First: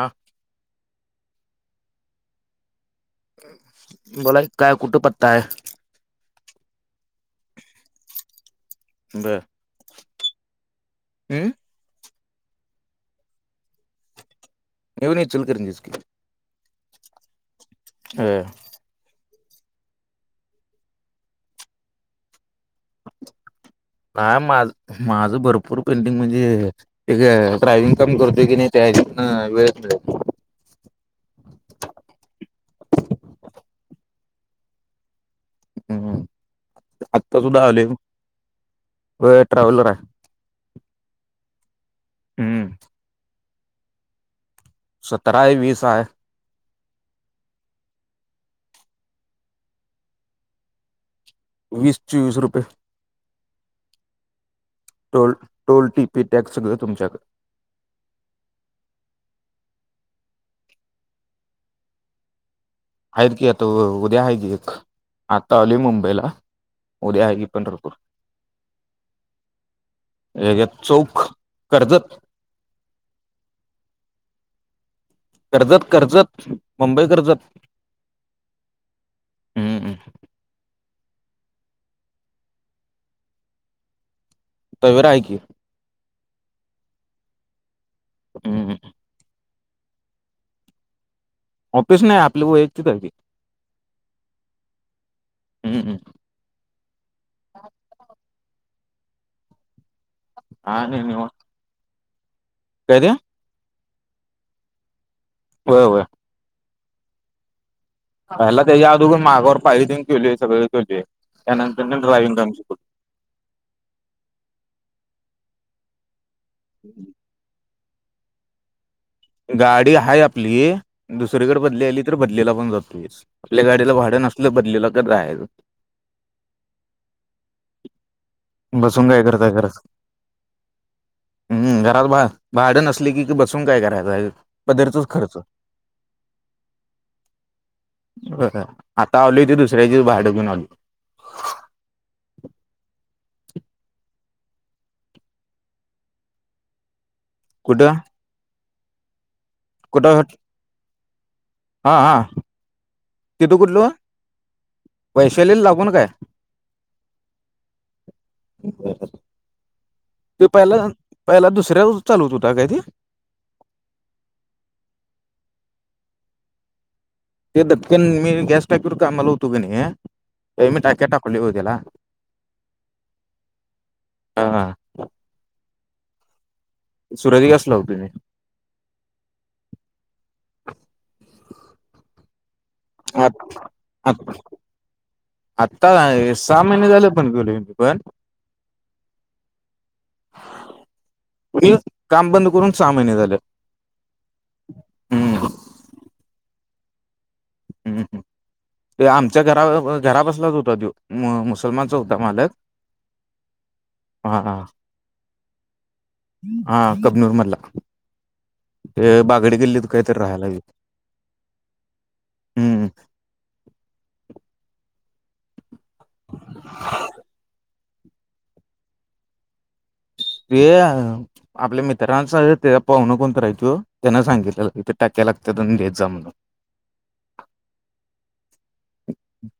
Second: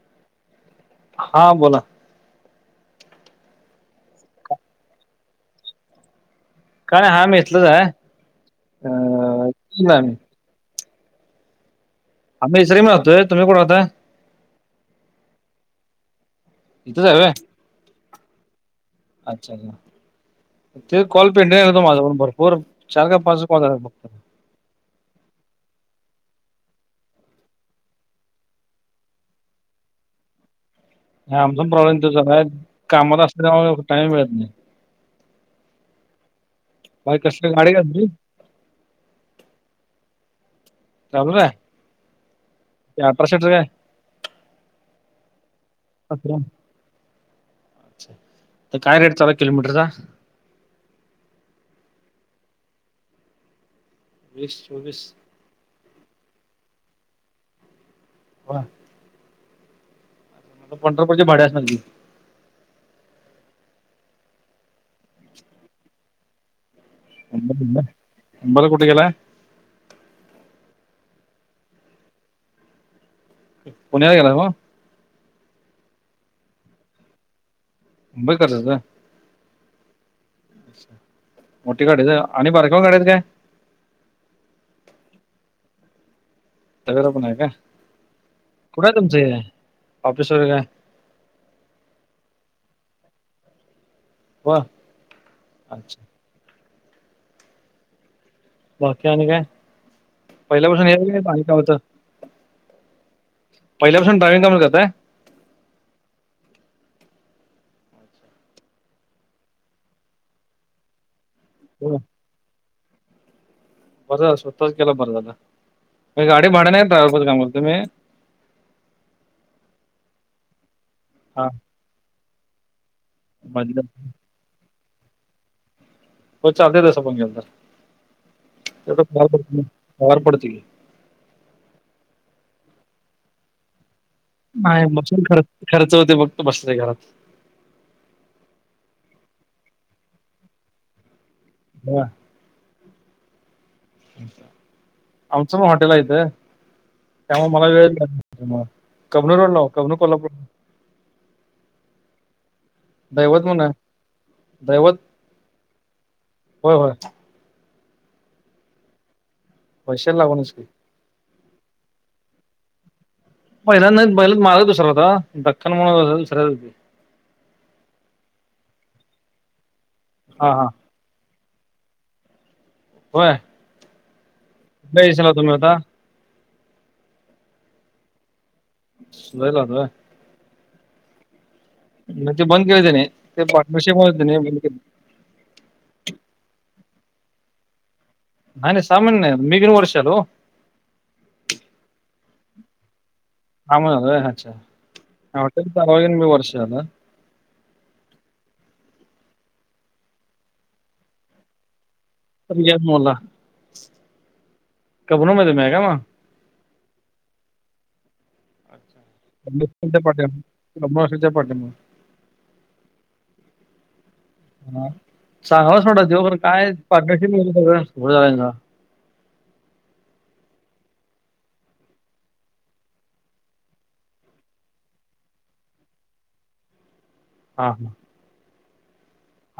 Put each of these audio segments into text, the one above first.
आं हां बोला. बोलाय काय कुठं पत्ता आहे? काय रे हा मेतलच आहे हा. बरं. [unintelligible] उम्म. आम्ही इसरीम राहतोय तुम्ही कुडं राहताय? घेऊन येतील करंजीस की. इथचं हाय वय? वेय अच्छा. [unintelligible] ते कॉल पेंडिग होतो माझा पण भरपूर चार का पाच कॉल झाला फक्त. हा माझ माझं भरपूर पेंडिंग म्हणजे इथे ड्रायविंग काम करतोय की नाही त्या [unintelligible] वेळेत मिळेल. हे आमजून प्रॉब्लेम [unintelligible] कामात असल्यामुळे टाईम मिळत नाही. हम्म बाई आत्ता कसली सुद्धा गाडी का आलोय तुझी वय ट्रॅव्हलर आहे. ट्रॅव्हलर आहे हम्म ते आप्रा शटर काय सतरा आहे वीस आहे. सतरा तर काय रेट चालू आहे किलोमीटरचा? वीस चोवीस रुपये. वीस चोवीस toll toll T P tax सगळं तुमच्याक वा ते पंढरपूरची भाडे असणार ती. आहेत की आता उद्या आहे की एक आत्ता आली मुंबईला. उद्या आहे की मुंबई पंढरपूर. मुंबईला कुठे गेलाय हेज्यात चौखं कर्जत. पुण्याला गेला का हो? कर्जत कर्जत मुंबई कर्जत. मुंबई करजा हम्म मोठी गाडीचा आणि बारक्वा गाड्याचा काय? तवीरा आहे की. तवीरा पण आहे का हम्म कुठं आहे तुमचं ऑफिस वगैरे काय? ऑफिस नाही आपली वैयक्तिक आहे ती. वा हम्म अच्छा बाकी आणि काय हा नाही पहिल्यापासून [unintelligible] निवांत पाणी का होतं? काय द्या पहिल्यापासून ड्रायव्हिंग कामं करताय? वय वय. पहिला त्याच्या आदोगर मागावर पाळी तेन केलोय सगळं केलते त्यानंतर हो. मी ड्रायव्हिंग काम शिकलो. बरं स्वतःच केला बरं झालं, म्हणजे गाडी भाड्या हाय कुठे काम करता तुम्ही. गाडी आहे आपली हा दुसरीकडे बदली आली तर बदलेला पण जातोय आपल्या मधलं गाडीला भाडं नसतो. बदलीला पण जायचं. हो चालतय तसं पण बसून काय पगार पडतोय की पडतोय. हम् घरात भा- भाडं नसले की बसून काय करायचे. नाही बसून खर्च खर्च होते बघत बस घरात. खरं आत्ता आलोय ते दुसऱ्याचा भाड घेऊन आलोय. हा! आमचं मग हॉटेल इथं त्यामुळे मला वेळ कुठं ला कबनूर ला कबनूर कुठं कोल्हापूर. हा हा! दैवत तिथु म्हणून आहे कुठल दैवत वैशालीला लागून काय? होय होय पैशाला ते लागूनच की पहिला. पहिला दुसऱ्या चालूत होता काय ते? पहिला नाही पहिला मालक दुसरा होता दख्खन वाल्याचा दुसरा होता. दख्खन मी गॅस टाकीवर कामाला होतो का नाही हा हा त्यावेळेस टाक्या टाकले ओ त्याला. होय. हा हा! [unintelligible] तुम्ही आता सुरज गॅस ला होतो. लय लांब. [inaudible] ते बंद केलं त्याने ते आत- पार्टनरशिप मध्ये होतं का आत- नाही ते बंद केलं. आत्ता सहा महिने झाल बंद मी पण. नाही नाही सहा महिने नाही मी वर्षात ओ. काम बंद करून सहा महिने झाल. आम अच्छाटेल आगन मी वर्ष आला. हम्म! ते आमच्या घरा- घरा, पसलाच होता तो. म मुसलमानचा होता मालक. [inaudible] हा हा कबनूर मध्ये मी हाय क्या मग. हा कबनूर मधला ते बागडी गिल्लीत कबनूरच्या काहीतरी पाठीमागे राहायलाल. [unintelligible] हा सांगणार. काय पार्टनरशिप सगळं खर झालाय सगळा. ते. आपल्या मित्रांचा त्या पाहुण कोण आहे तो त्यांना सांगितलयाला टक्क्या लागतात आणि घेत जा म्हणून. हा!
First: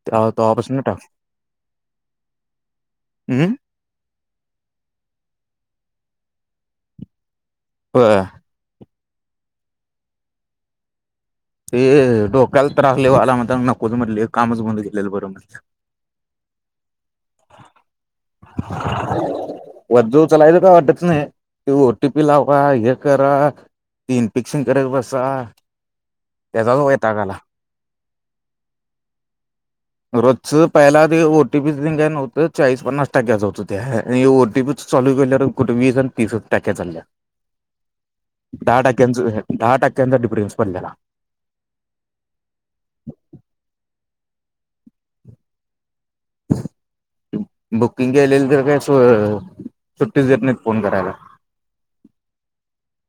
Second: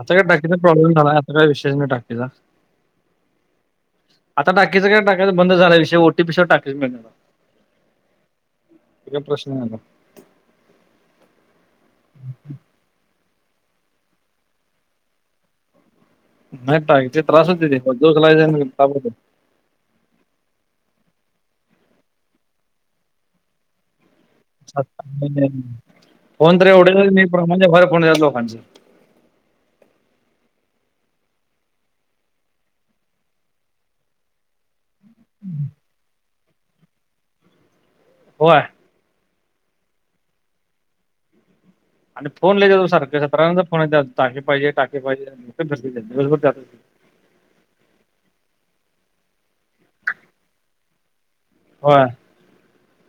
आता काय तेव्हा टाकीचा तवापासून प्रॉब्लेम टाक झाला आता काही विशेष नाही टाकीचा. हम्म आता टाकीचंय टाकायं बंद झाल्या विषय ओ टी पी शिवाय टाकी मिळणं झाल्या‌. होय. ते काय प्रश्न नाही आता. ते डोक्याला त्रास लय व्हालय म्हणताना नकोच म्हटले कामच बंद गेलेलं बरं म्हटल. नाही टा ते त्रास होते ते ओझ उचलायचं आणि ताप होतोय. ओझ उचलायचं काय वाटत नाही ते ओटी पी लावा ते हे करा. ती इन्पिक्शन करत बसा, फोन तर त्याचाच एवढे वैताग नाही आला. प्रमाणाच्या बाहेर फोन येतात लोकांचे रोजच पहिला गं ओ टी पी काय नव्हतं, चाळीस पन्नास टक्याच होत, त्या ये ओ टी पी चं चालू केल्यावर, कुठे वीस आणि तीसच टाक्या चाल्या, होय दहा टाक्क्याचं, दहा टाक्क्यान साठी प्रिन्स पडलेला. आणि फोन लई [unintelligible] सारख्या सतारां जणाचा फोन टाकी पाहिजे, टाकी पाहिजे दिवसभर त्यातच बुकिंग केलेली तर काय स-सुट्टीच देत नाहीत, फोन करायला. होय.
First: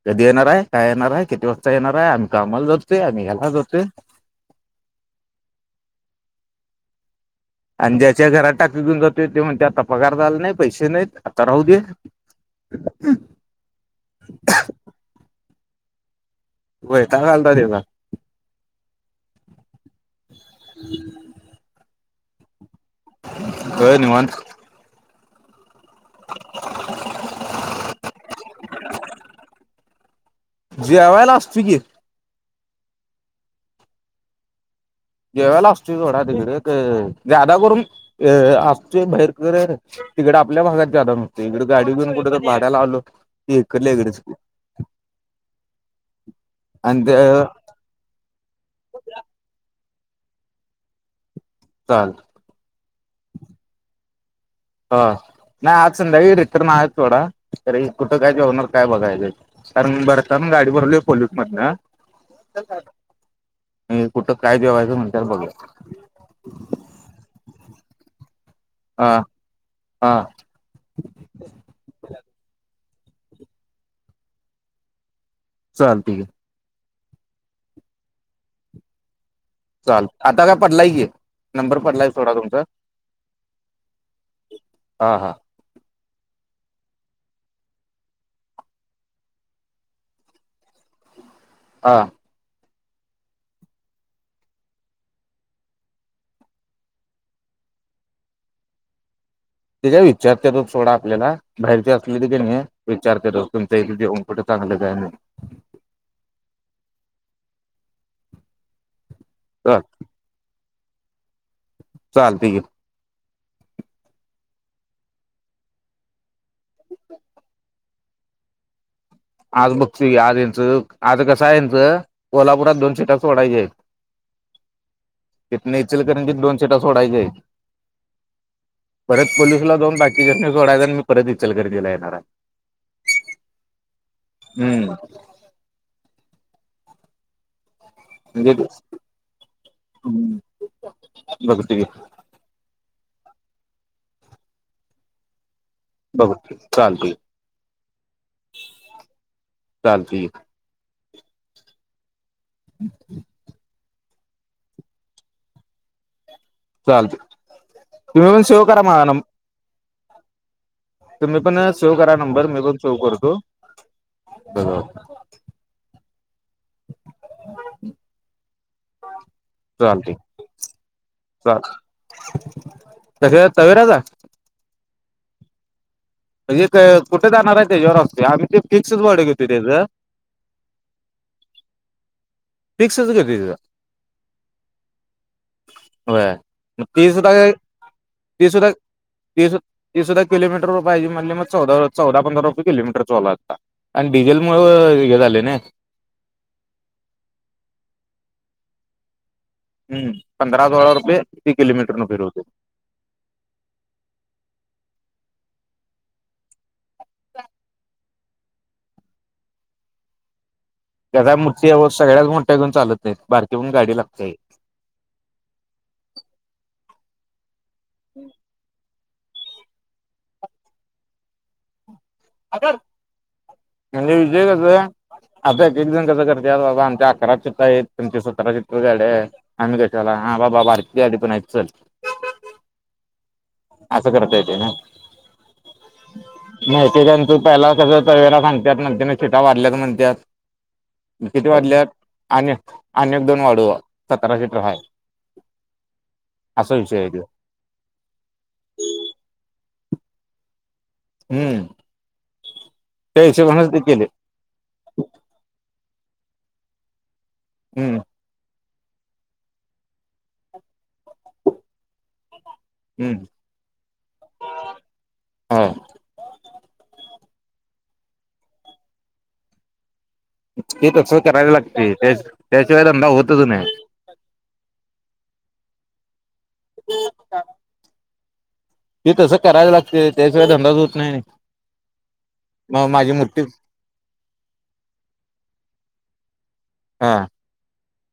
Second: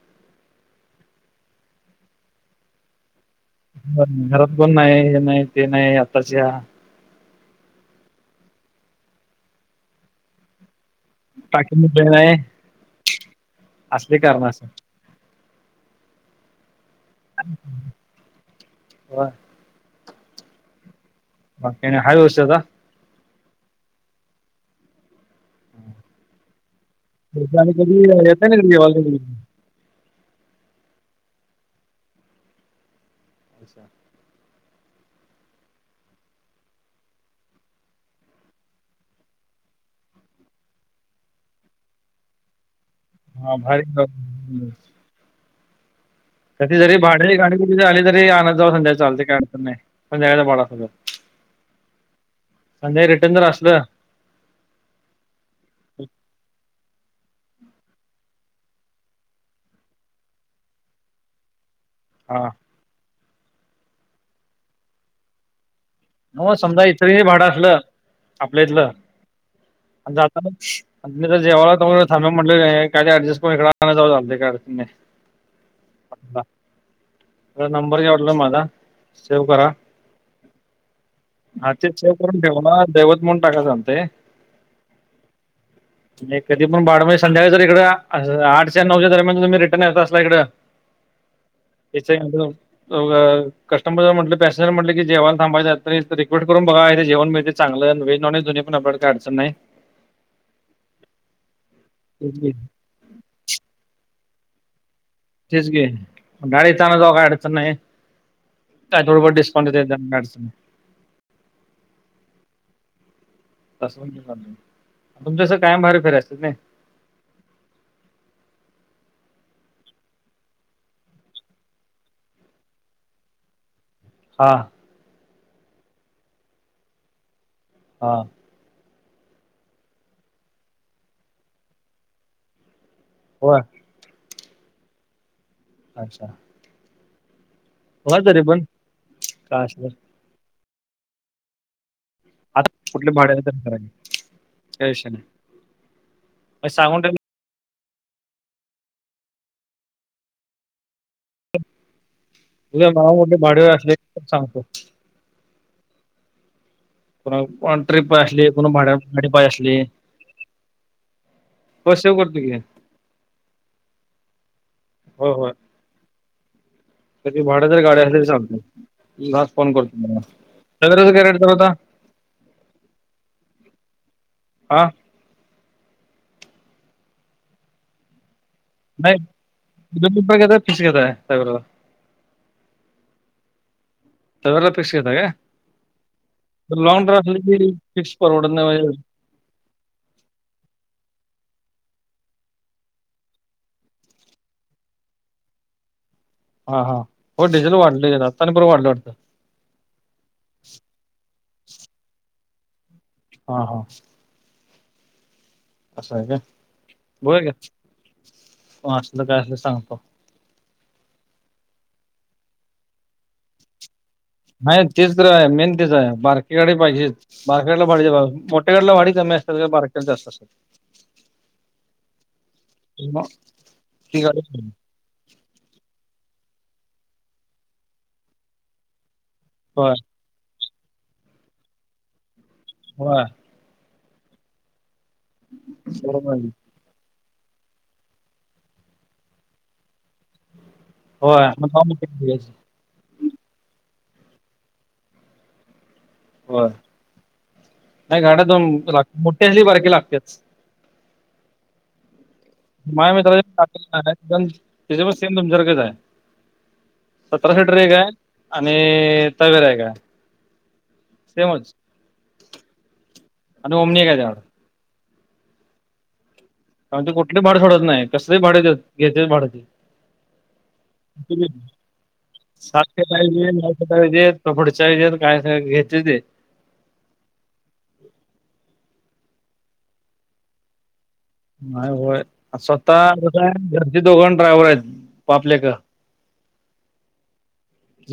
कधी येणाराय? काय येणाराय? किती वाजता येणाराय? आम्ही कामाला जातोय, आम्ही ह्याला जात घरात कोण नाही, हे नाही, ते नाही, आत्ताच्या. आणि ज्याच्या घरात टाकी घेऊन जातोय, त्यो म्हणतो आता पगार झाला नही, पैसे नाहीत. आता राह दे. टाकी मुद्दे नाही असले कारण असत्यात. वैताग आलता त्याचा होय? [inaudible] बाकी काय नई हाय व्यवस्थीत आता? होय निवांत. [unintelligible] ऑलरेडी. जेवायला असतो की. अच्छा. जेवायला असतोय थोडा तिकडं, गं जादा करून अ असतोय बाहेर खर तिकड आपल्या भागात जादा नसतोय, इकड गाडी घेऊन कुठे तर भाड्याला आलो. हा ते भारी इकडल्या ईकडच की कधी जरी ते भाड्याला कुठली तरी गाडी आली तरी आणतं जावा, संध्याकाळी चालत काय अडचण नाही संध्याकाळच भाडं असलं तर. ता. आणि जर रिटर्न असलं ह नाही आज संध्याकाळी रिटर्न आहे थोडा, तरी कुठं काय जेवणार काय बघायचे कारण भरताना गाडी भरलोय पोल्यूक मधन. हा [unintelligible] कुठ काय जेवायचं म्हणत्यात बघू? न्हव समजा इचलकरंजी भाडं असलं, आपल्या हितल, हा हा जाताना [unintelligible] चालतय की. त नंबर घ्या वाटल् माझा, सेव्ह करा. चाल, आता का पडलाय ये आ ते शेव करून ठेव ना, दैवत म्हणून टाकाय सांगते. हा हा नाही कधी पण बाडज संध्याकाळी जर इकडं, आठच्या नऊच्या दरम्यान तुम्ही रिटर्न येत असला इकडं हा [unintelligible] कस्टमर म्हटलं पॅसेंजर म्हटल कि जेवाल थांबाईच असतं, रिक्वेट करून बघा इेथे जेवण मिळत चांगलं, वेज नॉनव्हेज दोन्ही पण आपल्याला काई अडचण नाही. ते काय विचारते मंग सोडा आपल्याला, बाहेरचे असले तख तेच की म विचार कर तुमच्या इथ जेऊन कुठं चांगलं काय नाही? तेच गे गाडीतना जाऊ काय अडचण नही. का थोडफार डिस्काउंट चल देत्यात [unintelligible] चालतं की. तसं तुमच्यास कायम बाहेर फिरायच का नाही? [inaudible] आज बघ तु की, आज यांचं आज कसं हाय यांचं, कोल्हापुरात दोन सोडायची ये. हां इतन इचलकरंजीत दोन सीटा सोडायचे आहेत. हा परत पलूसला जाऊन बाकीच्यास सोडायचं आणि मी परत इचलकरंजीला येणार आहे. होय हम्म अच्छा बघा तरी ह पण काय असेल बघते [inaudible] आता कुठल्या भाड्यालारा त्या विषय नाही [inaudible] बघू मग सांगून ठेव चालतेय चालतेय उद्या माव मोठे भाडेवे असले सांगतो [unintelligible] चालतंय को ट्र्रीप पा तुम्ही पण असली सेव्ह को करा भाड्या माझा नंब भाडी पाय असली [unintelligible] तुम्ही पण हो सेव्ह करा करतो नंबर की मी पण सेव्ह करतो बरं होय होय तर त भाड्या तर गाडी्या अस तरी सांगत [unintelligible] फोन कर चालते तला सग रज कायड चाल होता तस तवेराचा [unintelligible] हां म्हणजे कुठे जाणार आहे त्याच्यावर असते आम्ही ते फिक्स नाही भाड्या घेतोय त्याचा दोन रुपये घेताय फिक्स घेताय सगळ्याला फिक्स क [unintelligible] तवेला फिक्स घेता का होय मग लॉंग ती ड्राईव्ह असलं फिक्स परवड नाही. तीस तीसा कलोमीटर [unintelligible] पाहिजे म्हणले मग चौदा चौदा पंधरा रुपये किलोमीटर चालू आहे आता आणि डिझेल मुळ हे झाले ना हा हा हो डिझेल वाढले आता आणि परत वाढलं वाटतं. हम्म पंधरा सोळा रुपये कि किलमीटर फिरतो. हा हा असं आहे का होय का असलं काय असलं तर सांगतो. त्याचा मूततीव सगळ्या मोठ्या घऊन लत बारकीहन गाडी लागते [unintelligible] नाही तेच र आहे मेन तेच आहे बारकी गाडी पाहिजेच. बारक्या गाडीला मोठ्या गाडीला भाडी कमी असतात बारक्याला जास्त असतात? मग म्हणजे ती गाडी विजय कसं पाहिजे. आहे? अता एक एकजण कसं करते बाबा आमच्या अकरा चित््र आहेत तुमचे सतरा चित्र झाडे आहे [unintelligible] आम्ही होय कशाला हा बाबा बारकी गाडी पण आहे चल. होय. असं करता येते ना? हो [unintelligible] माहिती त्यां तू पहिला सगळं तवेरा सांगतात नतर ना सिटा वाढल्यात म्हणतात. होय किती मग का वाढल्यात मोठी गाडी घ्यायची. आणि आणि एक दोन वाढू सतरा सिटर हाय होय असा विषय आहे ते. नाही गाड्या दोन लाग मोठ्या असली बारकी लागतेच. हम्म हय त्या थ हिशोबानच ते केले आहे [unintelligible] त्याच्या पण सेम तुमच्याारखच आहे सतरा सिटर एक हम्म आहे. आणि टेवेरा एक आहे सेमच. हम्म आणि ओमनीय कशाला. ''हां'' अरे ते कुठली भाड सोडत नाही कस भा्याेत घेतेय भाडत. ते तस करायला लागते त्या त्याशिवाय अंदा होतच नाही. आम्ही देत पुढच्या [unintelligible] वेत काय घेतच ते तसं करायला लागते त्याशिवाय धंदा होत नाही आणि. नाही होय स्वतः का घरचे दोघण ड्रायव्हर आहेत बापलेक. ह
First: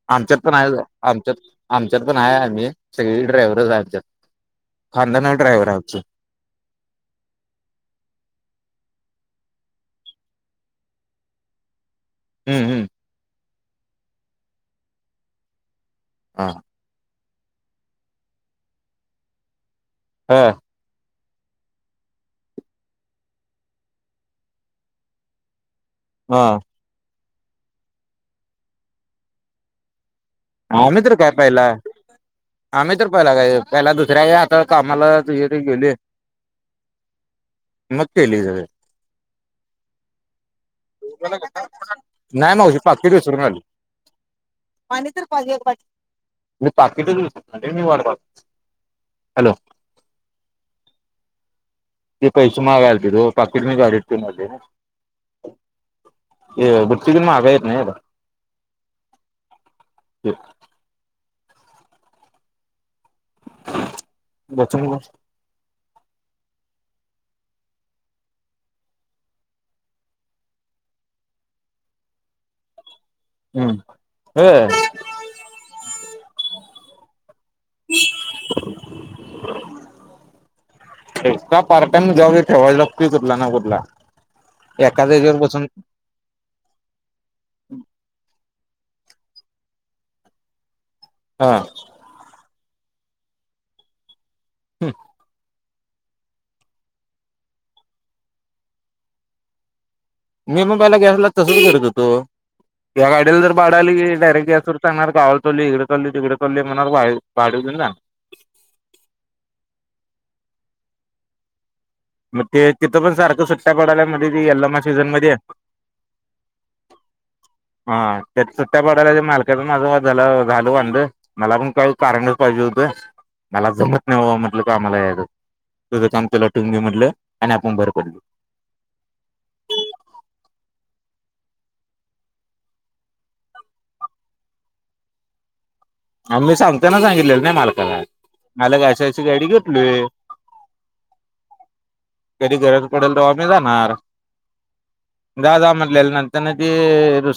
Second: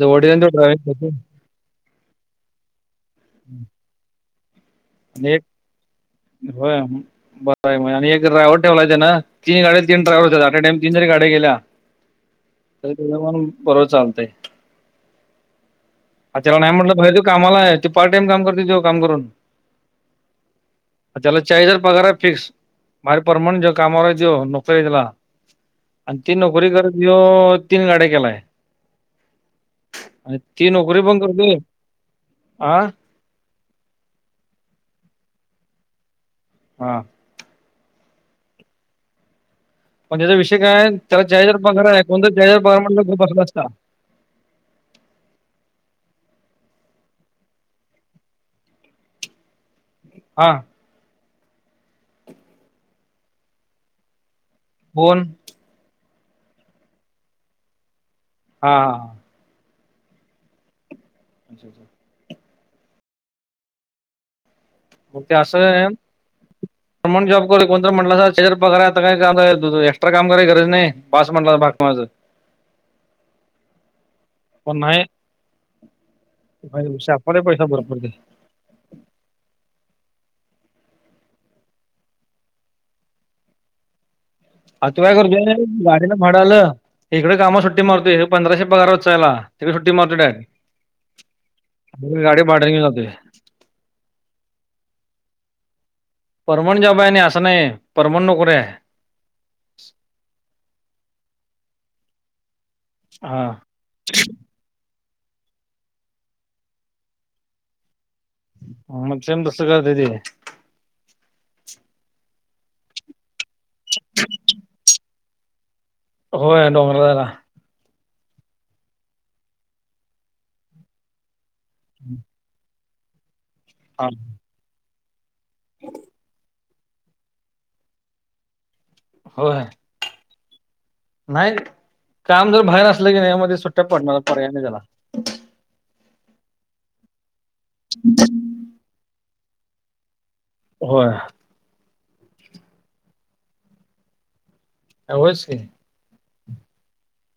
वडील आमच्यात तो हाईत ड्रायव्हिंग करतो आमच्यात. आमच्यात पण आहे आम्ही सगळी ड्रायव्हर आहे. आमच्यात आणि खांदाणार ड्राय्हर आहे आमची. होय. बरंय आणि एक ड्राय्हवर ठेवायच तेन तीन गड्या ती ड्रायव्हर ठेवलाय एका टायमाला तीन जरी गाड्या गेल्या. [inaudible] हम्म हम्म. बरो चालतय अ हा त्याला नाही म्हटलं पाहि''--'' कामाला आहे त ते पार्ट टाइम काम करते जो काम करून. हा, त्याला चाळीजर पगारा फिक्स माे परमनंटे कामावर दे नोकरी त्याला. आणि ती हा नोकरी करत घे तीन गाड्या केलाय हाईत. आम्ही तर काय पहिला हा आम्ही तर. पहिला काय पहिला दुसऱ्या आता कामाला हे ते गेलेय. हा, मग केले सगळं. पण त्याचा विषय काय त्याला जयजर पघार आहे कोण नाही ज्याजर मावशी पार म्हण पाकिट खूप विसरून असला आली असता. पाणी तर. मी पाकिटऊ शी वाढ हॅलो. हा, ते पैसे माग्या आलती वो पाकेट मी घरीच ठेवून आलोय ना. कोण. हे बुद्धी घेऊन महागाई येत नाहीत. हा हा, तेच. अच्छा अच्छा. बचन गास. मग ते असं आहे. जॉब कर कोणत म्हटला त्याच्यार [unintelligible] पगार आता काय का एक्स्ट्रा काम कराय गरज नाही बस म्हटला माझं हम्म कोण होय नाही. भाई शापाने पैसा भरपूर केलाय. एक्ट्रा पार्का जॉब ठेवायचं लागतोय कुठला ना कुठला. आ तु एकाच काय कर [unintelligible] याच्यावर एक बसून अंड भाडं आलं इकडे काम सुट्टी मारतोय हे पंधराशे पगार वाचायला तिकडे सुट्टी मारतो डायरेक्ट. [inaudible] हा, गाडी भांड घेऊन जातोय. हम. पर्मनंट जॉब आहे आणि असं नाही पर्मनंट नोकरी आहे. मी मग पहिला गॅसला तसच करत होतो या गाडीला हा जर भाडं आली की डायरेक्ट गॅसवर सांणार गावाला चालोय इकडे चालोय तिकडे चलोय म्हणार वाय भाड घिऊन ना. मग सेम तसंच करताते. मग ते तिथं पण सारखं सुट्ट्या पडवल्या मध्ये त यल्मा सीझनमध्येध्ये. हो डोंग [inaudible] हा त्या सुट्ट्या पाडायल्या. मालकाच माझं माझं झालं झालं वांध. मला पण काही कारण पाहिजे होतं मला जमत नाही वा म्हटलं कामाला येयला. तुझं काम तुला ठेवून घे म्हटलं आणि आपण बाहेर पडल. होय. नाही काम जर बाहेर असलं की नाही यामध्ये सुट्ट्या पडणार पर्याय नाही त्याला. आम्ही सांगताना सांगितलेलं ना मालकाला मला अशी-अशी गाडी घेतलय. होय. कधी गरज पडेल तेव्हा आम्ही जाणार होयच जा की जा म्ह नंतर ते रु